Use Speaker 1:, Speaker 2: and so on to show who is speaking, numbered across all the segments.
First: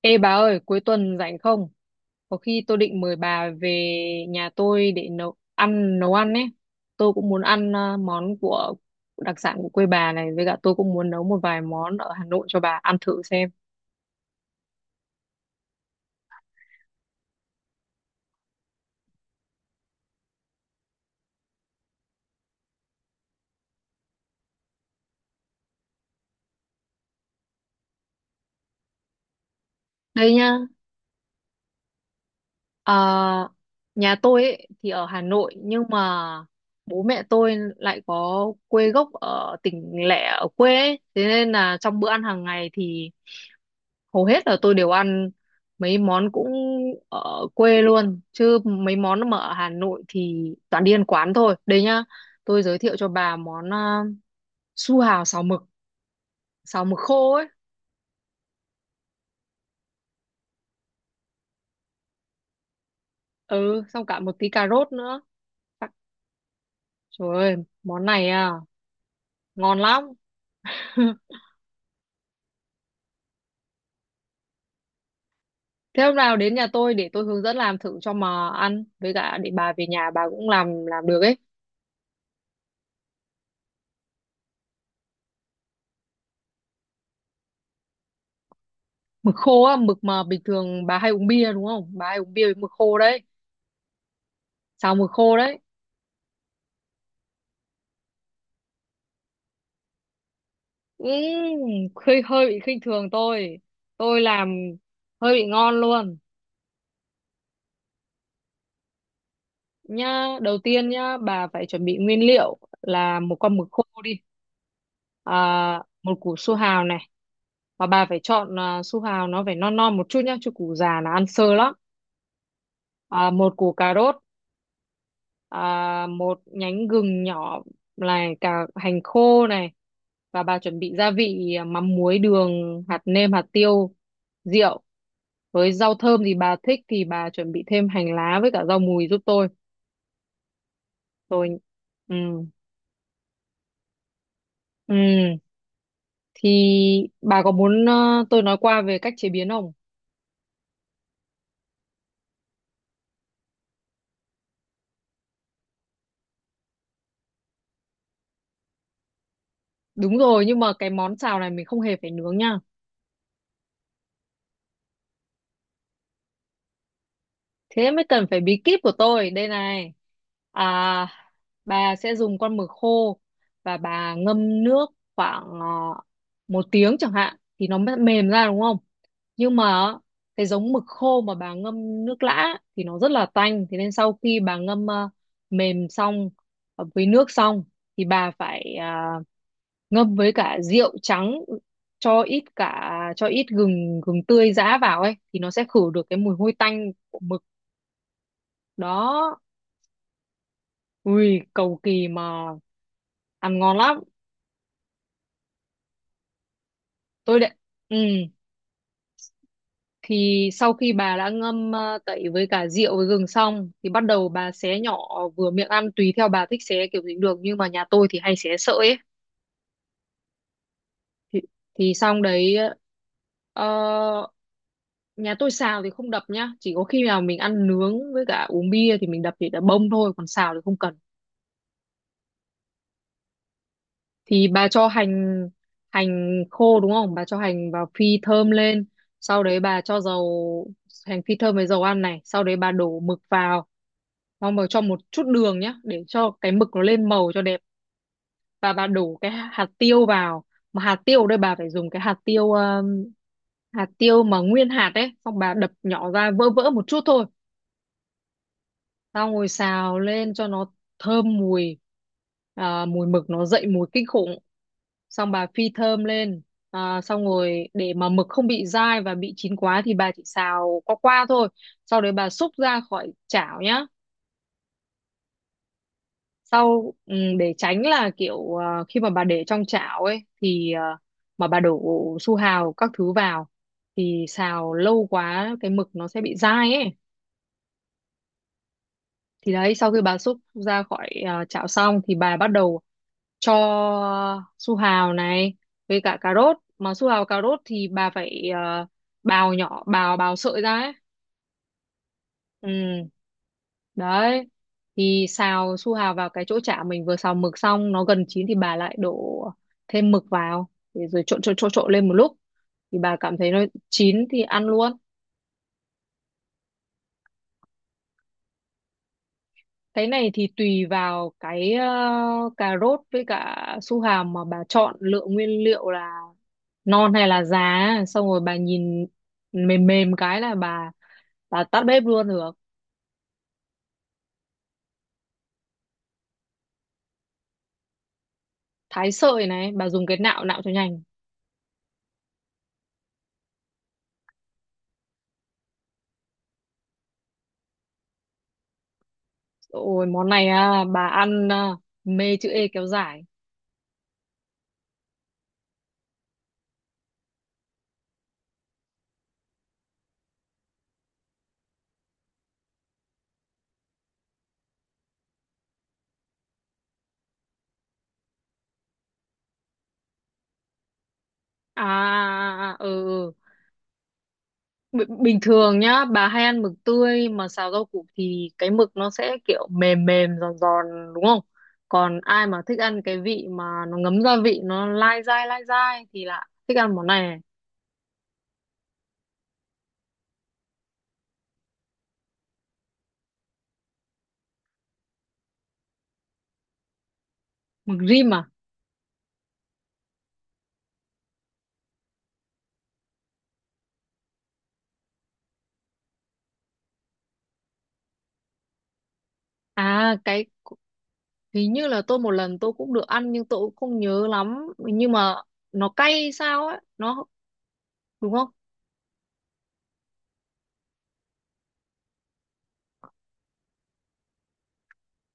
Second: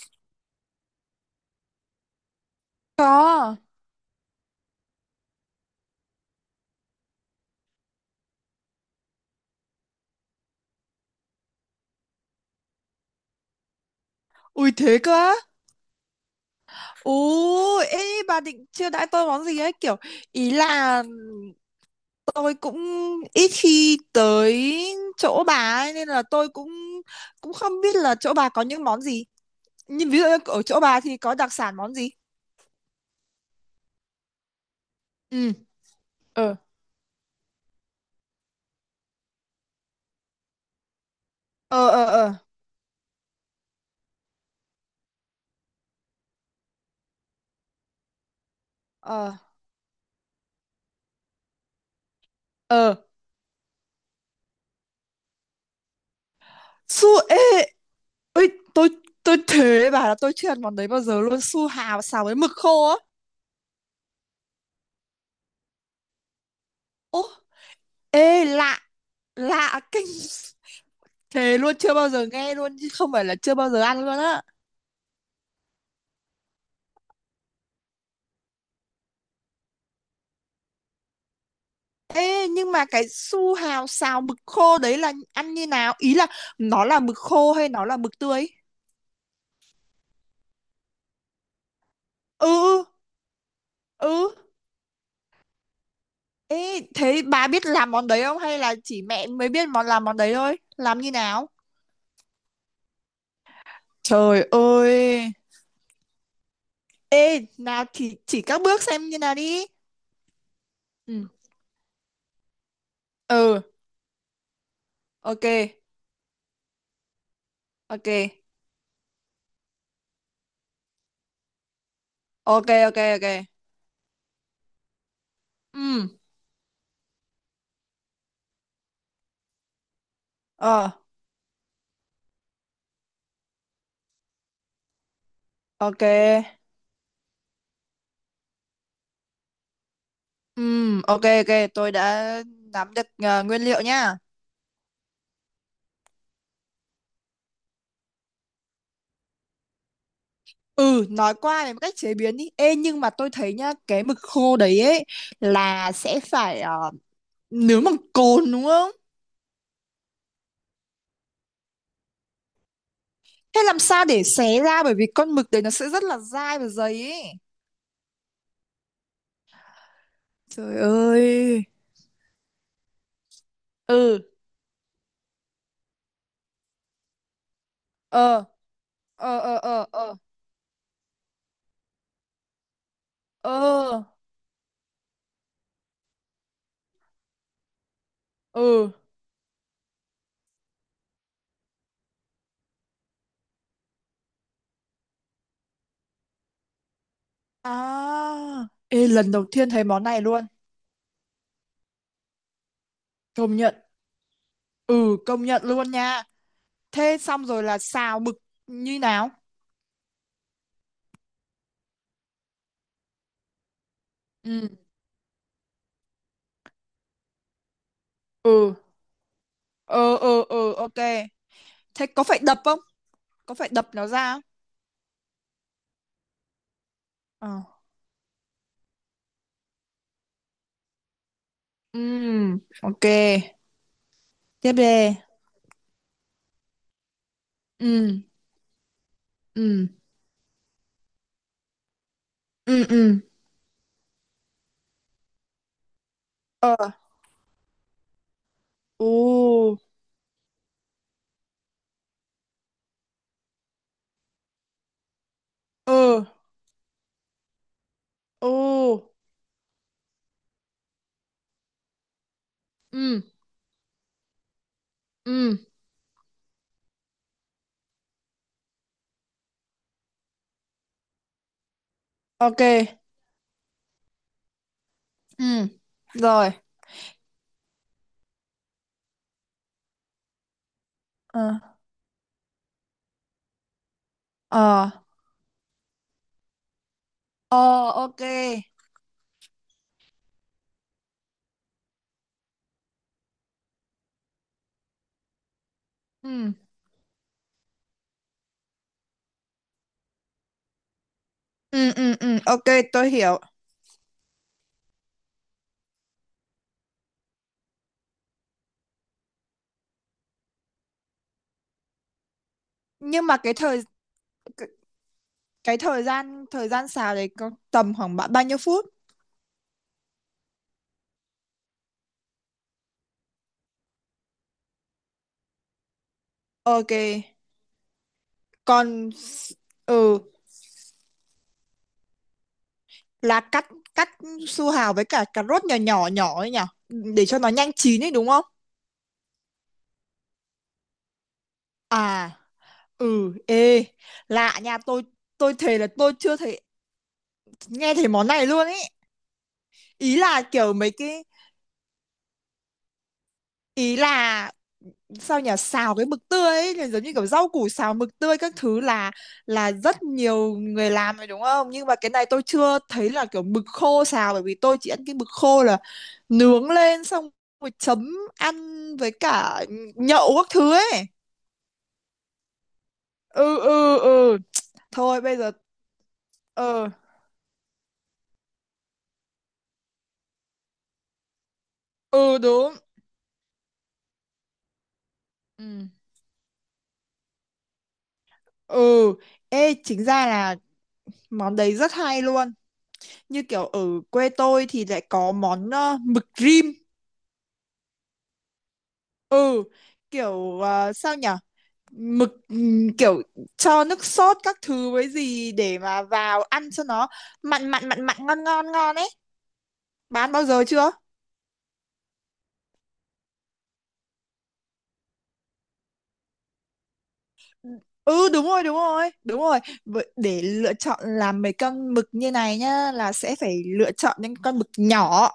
Speaker 1: Ê bà ơi, cuối tuần rảnh không? Có khi tôi định mời bà
Speaker 2: Có.
Speaker 1: về nhà tôi để nấu ăn ấy. Tôi cũng muốn ăn món của đặc sản của quê bà này, với cả tôi cũng muốn nấu một vài món ở Hà Nội cho bà ăn thử xem.
Speaker 2: Ui thế cơ á. Ồ, ê bà định chưa đãi tôi món gì ấy kiểu ý là tôi cũng ít khi tới chỗ bà ấy nên là tôi cũng cũng không biết là chỗ bà có những món gì. Nhưng ví dụ
Speaker 1: Đây
Speaker 2: như
Speaker 1: nhá.
Speaker 2: ở chỗ bà thì có đặc sản món gì?
Speaker 1: ờ, Nhà tôi ấy thì ở Hà
Speaker 2: Ừ,
Speaker 1: Nội nhưng mà
Speaker 2: ờ,
Speaker 1: bố mẹ tôi lại có quê gốc ở tỉnh lẻ, ở quê ấy. Thế nên là
Speaker 2: Ờ
Speaker 1: trong
Speaker 2: ờ
Speaker 1: bữa ăn
Speaker 2: ờ
Speaker 1: hàng ngày thì hầu hết là tôi đều ăn mấy món cũng ở quê luôn, chứ mấy món
Speaker 2: ờ
Speaker 1: mà ở Hà Nội thì toàn đi ăn quán thôi. Đây nhá, tôi giới
Speaker 2: ờ.
Speaker 1: thiệu cho bà món su hào xào mực, xào mực
Speaker 2: su
Speaker 1: khô
Speaker 2: ê
Speaker 1: ấy.
Speaker 2: ơi, tôi tôi thế bà, là tôi chưa ăn món đấy bao giờ luôn, su hào xào với mực khô á.
Speaker 1: Ừ, xong cả một tí cà rốt nữa. Tắc-
Speaker 2: Ô,
Speaker 1: Trời ơi, món
Speaker 2: ê
Speaker 1: này à,
Speaker 2: lạ,
Speaker 1: ngon
Speaker 2: lạ
Speaker 1: lắm.
Speaker 2: kinh, thề luôn, chưa bao giờ nghe luôn chứ không phải là chưa bao giờ ăn luôn á.
Speaker 1: Thế hôm nào đến nhà tôi để tôi hướng dẫn làm thử cho mà ăn, với cả để bà về nhà bà cũng làm được ấy.
Speaker 2: Ê nhưng mà cái su hào xào mực khô đấy là ăn như nào, ý là nó là mực khô hay nó là mực tươi?
Speaker 1: Mực khô á, mực mà bình thường bà hay uống bia đúng không, bà hay uống bia với mực
Speaker 2: Ừ,
Speaker 1: khô đấy.
Speaker 2: ừ ừ.
Speaker 1: Xào mực khô đấy.
Speaker 2: Ê thế bà biết làm món đấy không hay là chỉ mẹ mới biết món, làm món đấy thôi, làm
Speaker 1: Ừ,
Speaker 2: như nào?
Speaker 1: hơi hơi bị khinh thường tôi làm
Speaker 2: Trời
Speaker 1: hơi
Speaker 2: ơi.
Speaker 1: bị ngon luôn.
Speaker 2: Ê nào thì chỉ các bước xem như nào đi.
Speaker 1: Nhá, đầu tiên nhá,
Speaker 2: Ừ,
Speaker 1: bà phải chuẩn bị nguyên liệu là một con
Speaker 2: ừ,
Speaker 1: mực khô đi,
Speaker 2: ok.
Speaker 1: một củ su hào này, và bà
Speaker 2: Ok,
Speaker 1: phải chọn su hào nó phải non non một chút nhá, chứ củ già là ăn sơ lắm.
Speaker 2: ok, ok. Ok,
Speaker 1: Một củ cà rốt,
Speaker 2: Ừ.
Speaker 1: một nhánh gừng nhỏ này, cả hành khô này, và bà chuẩn
Speaker 2: Ờ.
Speaker 1: bị gia vị mắm muối, đường, hạt nêm, hạt tiêu, rượu, với rau
Speaker 2: Ok.
Speaker 1: thơm thì bà thích thì bà chuẩn bị thêm hành lá với cả rau mùi giúp tôi.
Speaker 2: Ok,
Speaker 1: Rồi,
Speaker 2: ok, tôi
Speaker 1: ừ,
Speaker 2: đã nắm được nguyên liệu nha.
Speaker 1: ừ thì bà có muốn tôi nói qua về cách chế biến không?
Speaker 2: Ừ, nói qua về cách chế biến đi. Ê, nhưng mà tôi thấy nhá, cái mực khô đấy ấy là sẽ phải nướng bằng cồn đúng không?
Speaker 1: Đúng rồi nhưng mà cái món xào này mình không hề phải nướng nha.
Speaker 2: Thế làm sao để xé ra bởi vì con mực đấy nó sẽ rất là dai và dày ấy.
Speaker 1: Thế mới cần phải bí kíp của tôi. Đây này.
Speaker 2: Trời
Speaker 1: À,
Speaker 2: ơi.
Speaker 1: bà sẽ dùng con mực khô và bà
Speaker 2: Ừ,
Speaker 1: ngâm nước khoảng một tiếng chẳng hạn, thì nó mới mềm
Speaker 2: ờ,
Speaker 1: ra đúng không?
Speaker 2: ờ, ờ,
Speaker 1: Nhưng
Speaker 2: ờ,
Speaker 1: mà
Speaker 2: ờ,
Speaker 1: cái giống mực khô mà bà ngâm nước lã thì nó rất là tanh. Thế nên
Speaker 2: ờ,
Speaker 1: sau khi bà ngâm mềm xong, với nước xong, thì bà phải
Speaker 2: ừ.
Speaker 1: ngâm với cả rượu trắng, cho ít cả, cho ít gừng gừng tươi giã vào ấy, thì nó sẽ khử được cái mùi hôi tanh của mực.
Speaker 2: À, ê, lần
Speaker 1: Đó,
Speaker 2: đầu tiên thấy món này luôn.
Speaker 1: ui cầu kỳ mà
Speaker 2: Công
Speaker 1: ăn
Speaker 2: nhận.
Speaker 1: ngon lắm.
Speaker 2: Ừ, công nhận luôn nha. Thế
Speaker 1: Tôi
Speaker 2: xong
Speaker 1: đệ,
Speaker 2: rồi là
Speaker 1: ừ,
Speaker 2: xào mực như nào?
Speaker 1: thì sau khi bà đã ngâm tẩy với cả rượu với gừng xong thì bắt đầu bà
Speaker 2: Ừ.
Speaker 1: xé nhỏ vừa miệng ăn, tùy theo bà thích xé kiểu gì cũng được nhưng mà nhà tôi thì hay xé
Speaker 2: Ừ.
Speaker 1: sợi ấy.
Speaker 2: Ờ ờ ờ, ok.
Speaker 1: Thì, thì
Speaker 2: Thế
Speaker 1: xong
Speaker 2: có phải
Speaker 1: đấy.
Speaker 2: đập không? Có
Speaker 1: ờ,
Speaker 2: phải đập nó ra không?
Speaker 1: Nhà tôi xào thì không đập nhá, chỉ có khi nào mình
Speaker 2: Ờ.
Speaker 1: ăn nướng với cả uống bia thì mình đập thì đã bông thôi, còn xào thì không cần.
Speaker 2: Ừ. Ok.
Speaker 1: Thì bà
Speaker 2: Tiếp
Speaker 1: cho
Speaker 2: đi.
Speaker 1: hành, hành khô đúng không, bà cho hành vào phi
Speaker 2: Ừ.
Speaker 1: thơm lên, sau đấy bà
Speaker 2: Ừ.
Speaker 1: cho dầu, hành phi thơm với dầu ăn này, sau đấy bà
Speaker 2: Ừ
Speaker 1: đổ
Speaker 2: ừ.
Speaker 1: mực vào, xong rồi cho một chút đường nhá để cho cái mực
Speaker 2: Ờ.
Speaker 1: nó lên màu cho đẹp, và bà đổ cái hạt
Speaker 2: Ừ.
Speaker 1: tiêu vào. Mà hạt tiêu ở đây bà phải dùng cái hạt tiêu mà nguyên hạt ấy, xong bà đập nhỏ
Speaker 2: Ừ.
Speaker 1: ra, vỡ vỡ một chút thôi.
Speaker 2: Ừ.
Speaker 1: Tao ngồi xào lên cho nó thơm mùi, mùi
Speaker 2: Ừ.
Speaker 1: mực nó dậy mùi kinh khủng. Xong bà
Speaker 2: Ừ.
Speaker 1: phi thơm lên, xong rồi để mà mực không bị dai và bị chín quá thì bà chỉ xào qua qua thôi, sau đấy bà xúc
Speaker 2: Ok.
Speaker 1: ra khỏi chảo nhá.
Speaker 2: Ừ. Rồi.
Speaker 1: Sau, ừ, để tránh là kiểu khi mà bà để trong chảo ấy thì mà
Speaker 2: Ờ.
Speaker 1: bà đổ su hào các thứ vào thì xào
Speaker 2: Ờ.
Speaker 1: lâu quá cái mực nó sẽ bị dai ấy.
Speaker 2: Ờ, ok.
Speaker 1: Thì đấy, sau khi bà xúc ra khỏi chảo xong thì bà bắt đầu cho su hào này với cả cà
Speaker 2: Ừ.
Speaker 1: rốt, mà su hào cà rốt thì bà phải bào nhỏ, bào bào sợi ra ấy.
Speaker 2: Ừ ừ ừ, ok,
Speaker 1: Ừ
Speaker 2: tôi hiểu.
Speaker 1: đấy, thì xào su hào vào cái chỗ chả mình vừa xào mực xong, nó gần chín thì bà lại đổ thêm mực vào, để rồi trộn trộn trộn trộn lên một lúc, thì bà
Speaker 2: Nhưng
Speaker 1: cảm
Speaker 2: mà
Speaker 1: thấy
Speaker 2: cái
Speaker 1: nó
Speaker 2: thời
Speaker 1: chín thì ăn luôn.
Speaker 2: cái thời gian, thời gian xào đấy có tầm khoảng bao nhiêu phút?
Speaker 1: Cái này thì tùy vào cái cà rốt với cả su hào mà bà chọn lựa nguyên liệu là
Speaker 2: Ok.
Speaker 1: non hay là già, xong rồi bà nhìn
Speaker 2: Còn s-
Speaker 1: mềm mềm
Speaker 2: ừ,
Speaker 1: cái là bà tắt bếp luôn được.
Speaker 2: là cắt cắt su hào với cả cà rốt nhỏ nhỏ nhỏ ấy nhở, để cho nó nhanh chín ấy đúng không?
Speaker 1: Thái sợi này bà dùng cái nạo nạo cho nhanh.
Speaker 2: À, ừ, ê lạ nha. Tôi thề là tôi chưa thấy, nghe thấy món này luôn ấy.
Speaker 1: Ôi
Speaker 2: Ý
Speaker 1: món
Speaker 2: là
Speaker 1: này
Speaker 2: kiểu
Speaker 1: à,
Speaker 2: mấy
Speaker 1: bà
Speaker 2: cái,
Speaker 1: ăn à, mê chữ E kéo dài.
Speaker 2: ý là sao nhỉ, xào cái mực tươi ấy là giống như kiểu rau củ xào mực tươi các thứ là rất nhiều người làm rồi đúng không, nhưng mà cái này tôi chưa thấy là kiểu mực khô xào, bởi vì tôi chỉ ăn cái mực khô là nướng lên xong rồi chấm ăn với cả nhậu các thứ ấy.
Speaker 1: À, à, à, ừ, ừ.
Speaker 2: Ừ ừ ừ, thôi bây
Speaker 1: Bình
Speaker 2: giờ.
Speaker 1: thường nhá bà hay ăn mực
Speaker 2: Ừ
Speaker 1: tươi mà xào rau củ thì cái mực nó sẽ kiểu mềm mềm giòn giòn đúng không, còn
Speaker 2: ừ,
Speaker 1: ai mà
Speaker 2: đúng.
Speaker 1: thích ăn cái vị mà nó ngấm gia vị nó lai
Speaker 2: Ừ,
Speaker 1: dai thì là thích ăn món này, này.
Speaker 2: ừ. Ê chính ra là món đấy rất hay luôn, như kiểu ở quê tôi thì lại có món mực rim.
Speaker 1: Mực rim à?
Speaker 2: Ừ, kiểu sao nhở, mực kiểu cho nước sốt các thứ với gì để mà vào ăn cho nó mặn mặn mặn mặn ngon ngon ngon ấy.
Speaker 1: à
Speaker 2: Bán bao
Speaker 1: cái
Speaker 2: giờ chưa?
Speaker 1: hình như là tôi một lần tôi cũng được ăn nhưng tôi cũng không nhớ lắm, nhưng mà nó cay sao ấy, nó
Speaker 2: Ừ,
Speaker 1: đúng
Speaker 2: đúng
Speaker 1: không?
Speaker 2: rồi, đúng rồi, đúng rồi. Vậy để lựa chọn làm mấy con mực như này nhá, là sẽ phải lựa chọn những con mực nhỏ,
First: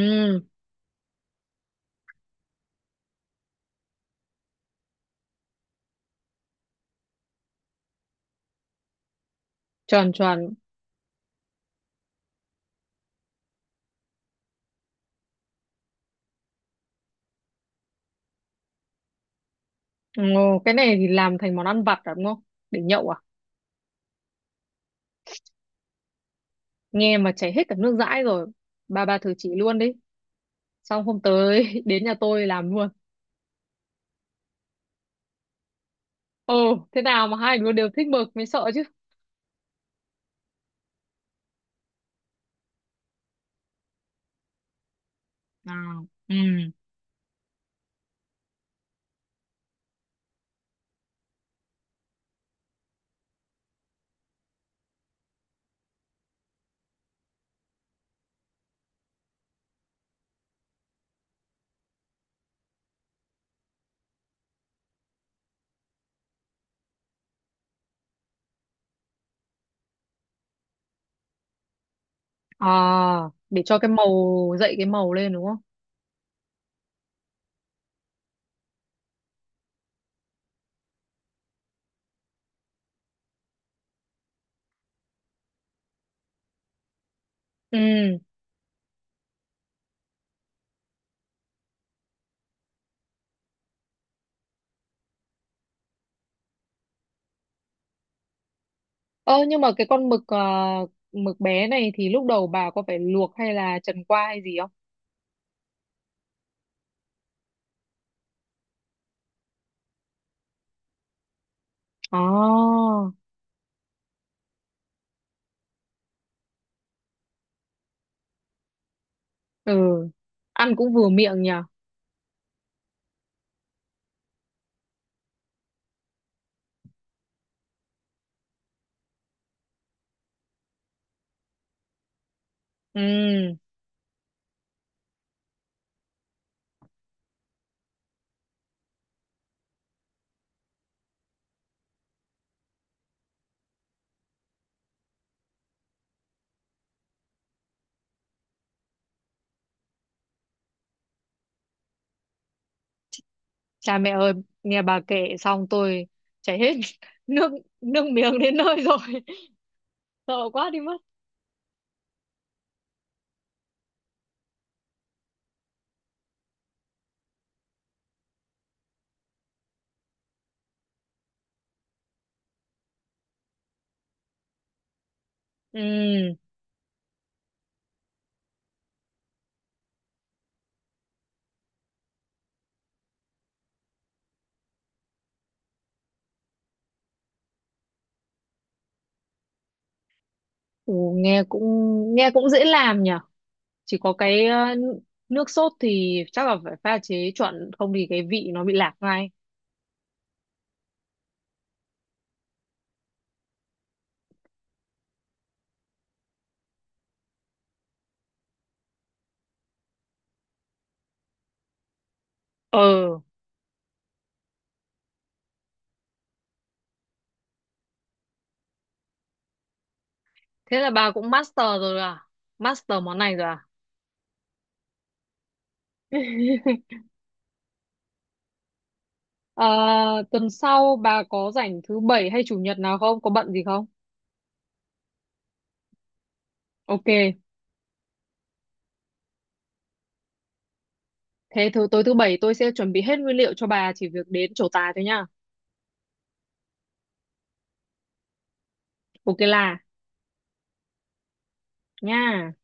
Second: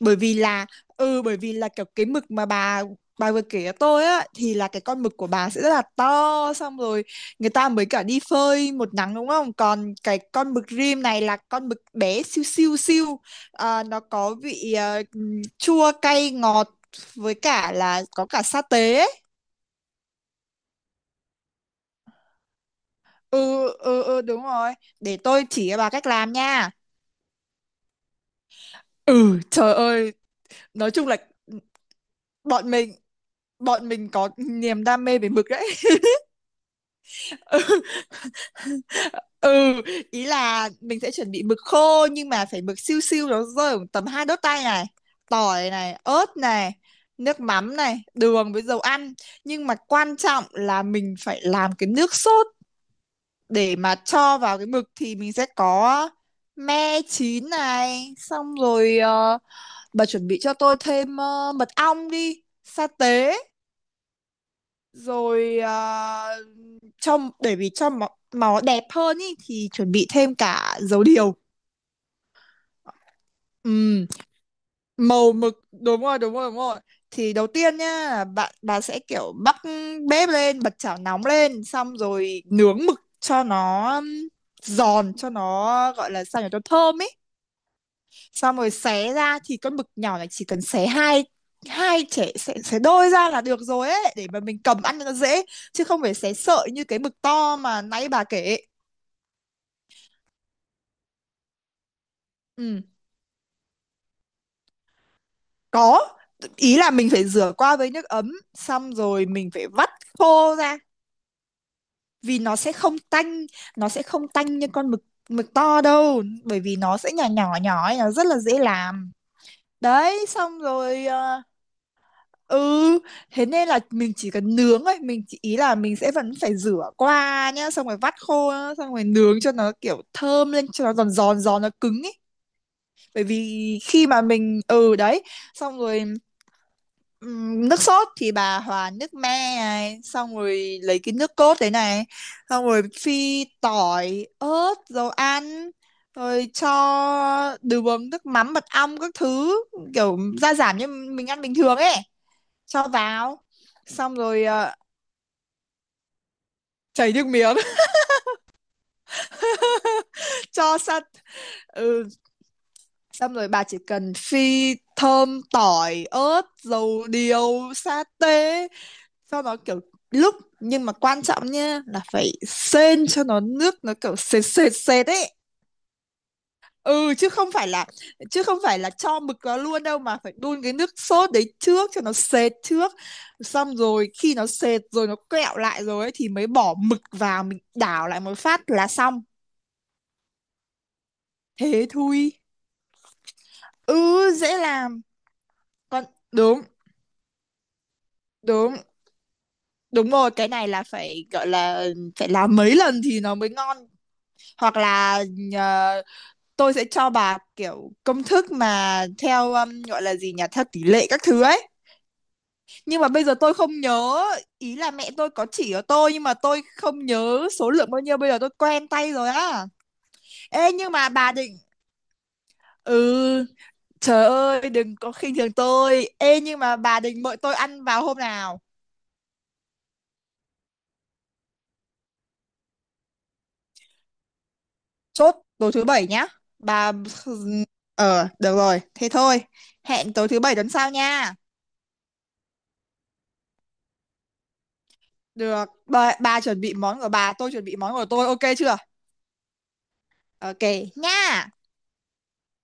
Speaker 2: bởi vì là ừ, bởi vì là kiểu cái mực mà bà vừa kể cho tôi á thì là cái con mực của bà sẽ rất là to, xong rồi người ta mới cả đi phơi một nắng đúng không, còn
Speaker 1: tròn
Speaker 2: cái
Speaker 1: tròn.
Speaker 2: con mực rim này là con mực bé siêu siêu siêu. Ờ, nó có vị chua cay ngọt với cả là có cả sa tế ấy.
Speaker 1: Ồ, cái này thì làm thành món ăn vặt à, đúng không, để nhậu à?
Speaker 2: Ừ ừ ừ đúng rồi, để tôi chỉ cho bà cách làm nha.
Speaker 1: Nghe mà chảy hết cả nước dãi rồi, bà thử
Speaker 2: Ừ,
Speaker 1: chỉ
Speaker 2: trời
Speaker 1: luôn đi.
Speaker 2: ơi, nói
Speaker 1: Xong
Speaker 2: chung là
Speaker 1: hôm
Speaker 2: ừ,
Speaker 1: tới đến nhà tôi làm
Speaker 2: bọn
Speaker 1: luôn.
Speaker 2: mình bọn mình có niềm đam mê về mực đấy.
Speaker 1: Ồ, thế nào mà hai đứa đều thích mực mới sợ chứ.
Speaker 2: Ừ, ý là mình sẽ chuẩn bị mực khô nhưng mà phải mực siêu siêu, nó rơi khoảng tầm hai đốt tay này, tỏi này,
Speaker 1: Nào, ừ,
Speaker 2: ớt này, nước mắm này, đường với dầu ăn. Nhưng mà quan trọng là mình phải làm cái nước sốt để mà cho vào cái mực, thì mình sẽ có me chín này, xong rồi bà chuẩn bị cho tôi thêm mật ong, đi sa tế, rồi cho để vì cho máu, máu đẹp hơn ý, thì chuẩn bị thêm cả dầu điều.
Speaker 1: à, để cho cái
Speaker 2: Ừm,
Speaker 1: màu dậy cái màu
Speaker 2: Màu
Speaker 1: lên đúng không.
Speaker 2: mực, đúng rồi đúng rồi đúng rồi. Thì đầu tiên nhá, bà sẽ kiểu bắc bếp lên, bật chảo nóng lên, xong rồi nướng mực cho nó giòn, cho nó gọi là sao nhỉ, cho thơm ấy,
Speaker 1: Ừ,
Speaker 2: xong rồi xé ra. Thì con mực nhỏ này chỉ cần xé hai, hai trẻ xé, xé đôi ra là được rồi ấy, để mà mình cầm ăn cho nó dễ, chứ không phải xé sợi như cái mực to mà nãy bà kể.
Speaker 1: ơ nhưng mà cái con mực mực bé này thì lúc đầu bà
Speaker 2: Ừ.
Speaker 1: có phải luộc hay là trần qua hay gì không?
Speaker 2: Có, ý là mình phải rửa qua với nước ấm, xong rồi mình phải vắt khô ra,
Speaker 1: Ồ,
Speaker 2: vì nó sẽ không tanh, nó sẽ không tanh như con mực mực to đâu, bởi vì nó sẽ nhỏ nhỏ nhỏ ấy, nó rất là dễ làm.
Speaker 1: ừ,
Speaker 2: Đấy, xong
Speaker 1: ăn cũng
Speaker 2: rồi
Speaker 1: vừa miệng nhỉ.
Speaker 2: ừ, thế nên là mình chỉ cần nướng thôi, mình chỉ, ý là mình sẽ vẫn phải rửa qua nhá, xong rồi vắt khô nhá, xong rồi nướng cho nó kiểu thơm lên cho nó giòn giòn giòn nó cứng ấy. Bởi
Speaker 1: Ừ,
Speaker 2: vì khi mà mình ừ đấy xong rồi. Nước sốt thì bà hòa nước me này, xong rồi lấy cái nước cốt đấy này, xong rồi phi tỏi ớt dầu ăn, rồi cho đường, nước mắm, mật ong các thứ, kiểu gia giảm như mình ăn bình thường ấy, cho vào.
Speaker 1: cha mẹ
Speaker 2: Xong
Speaker 1: ơi,
Speaker 2: rồi
Speaker 1: nghe bà kể xong tôi chảy hết
Speaker 2: chảy nước
Speaker 1: nước,
Speaker 2: miếng.
Speaker 1: nước miếng đến nơi rồi. Sợ quá
Speaker 2: Cho
Speaker 1: đi mất.
Speaker 2: sắt. Ừ. Xong rồi bà chỉ cần phi thơm tỏi ớt dầu điều sa tế, sau đó kiểu lúc, nhưng mà quan trọng nha là phải sên cho nó nước nó kiểu sệt sệt sệt ấy.
Speaker 1: Ừ.
Speaker 2: Ừ, chứ không phải là chứ không phải là cho mực vào luôn đâu, mà phải đun cái nước sốt đấy trước cho nó sệt trước, xong rồi khi nó sệt rồi nó kẹo lại rồi ấy thì mới bỏ mực vào, mình đảo lại một phát là xong,
Speaker 1: Ồ,
Speaker 2: thế
Speaker 1: nghe
Speaker 2: thôi.
Speaker 1: cũng dễ làm nhở. Chỉ có
Speaker 2: Ừ,
Speaker 1: cái
Speaker 2: dễ làm.
Speaker 1: nước sốt
Speaker 2: Còn
Speaker 1: thì chắc là
Speaker 2: đúng,
Speaker 1: phải pha chế chuẩn, không thì cái vị nó bị
Speaker 2: đúng,
Speaker 1: lạc ngay.
Speaker 2: đúng rồi, cái này là phải gọi là phải làm mấy lần thì nó mới ngon, hoặc là ờ, tôi sẽ cho bà kiểu công thức mà theo gọi là gì nhỉ, theo tỷ lệ các thứ ấy. Nhưng mà
Speaker 1: Ờ,
Speaker 2: bây giờ tôi không nhớ, ý là mẹ tôi có chỉ cho tôi nhưng mà tôi không nhớ số lượng bao nhiêu, bây giờ tôi quen tay rồi á. Ê
Speaker 1: thế là
Speaker 2: nhưng mà
Speaker 1: bà cũng
Speaker 2: bà định,
Speaker 1: master rồi à? Master món này rồi
Speaker 2: ừ
Speaker 1: à?
Speaker 2: trời ơi, đừng có khinh thường tôi. Ê nhưng mà bà định mời tôi ăn vào hôm nào?
Speaker 1: Ờ, tuần sau bà có rảnh thứ bảy hay chủ nhật nào không? Có bận gì không?
Speaker 2: Chốt tối thứ bảy nhá bà.
Speaker 1: Ok,
Speaker 2: Ờ được rồi, thế thôi, hẹn tối thứ bảy tuần sau nha.
Speaker 1: thế tối thứ bảy tôi sẽ chuẩn bị hết nguyên liệu cho bà chỉ việc đến trổ tài thôi nhá.
Speaker 2: Được bà chuẩn bị món của bà, tôi chuẩn bị món của tôi, ok chưa?
Speaker 1: Ok là
Speaker 2: Ok nha.
Speaker 1: nha.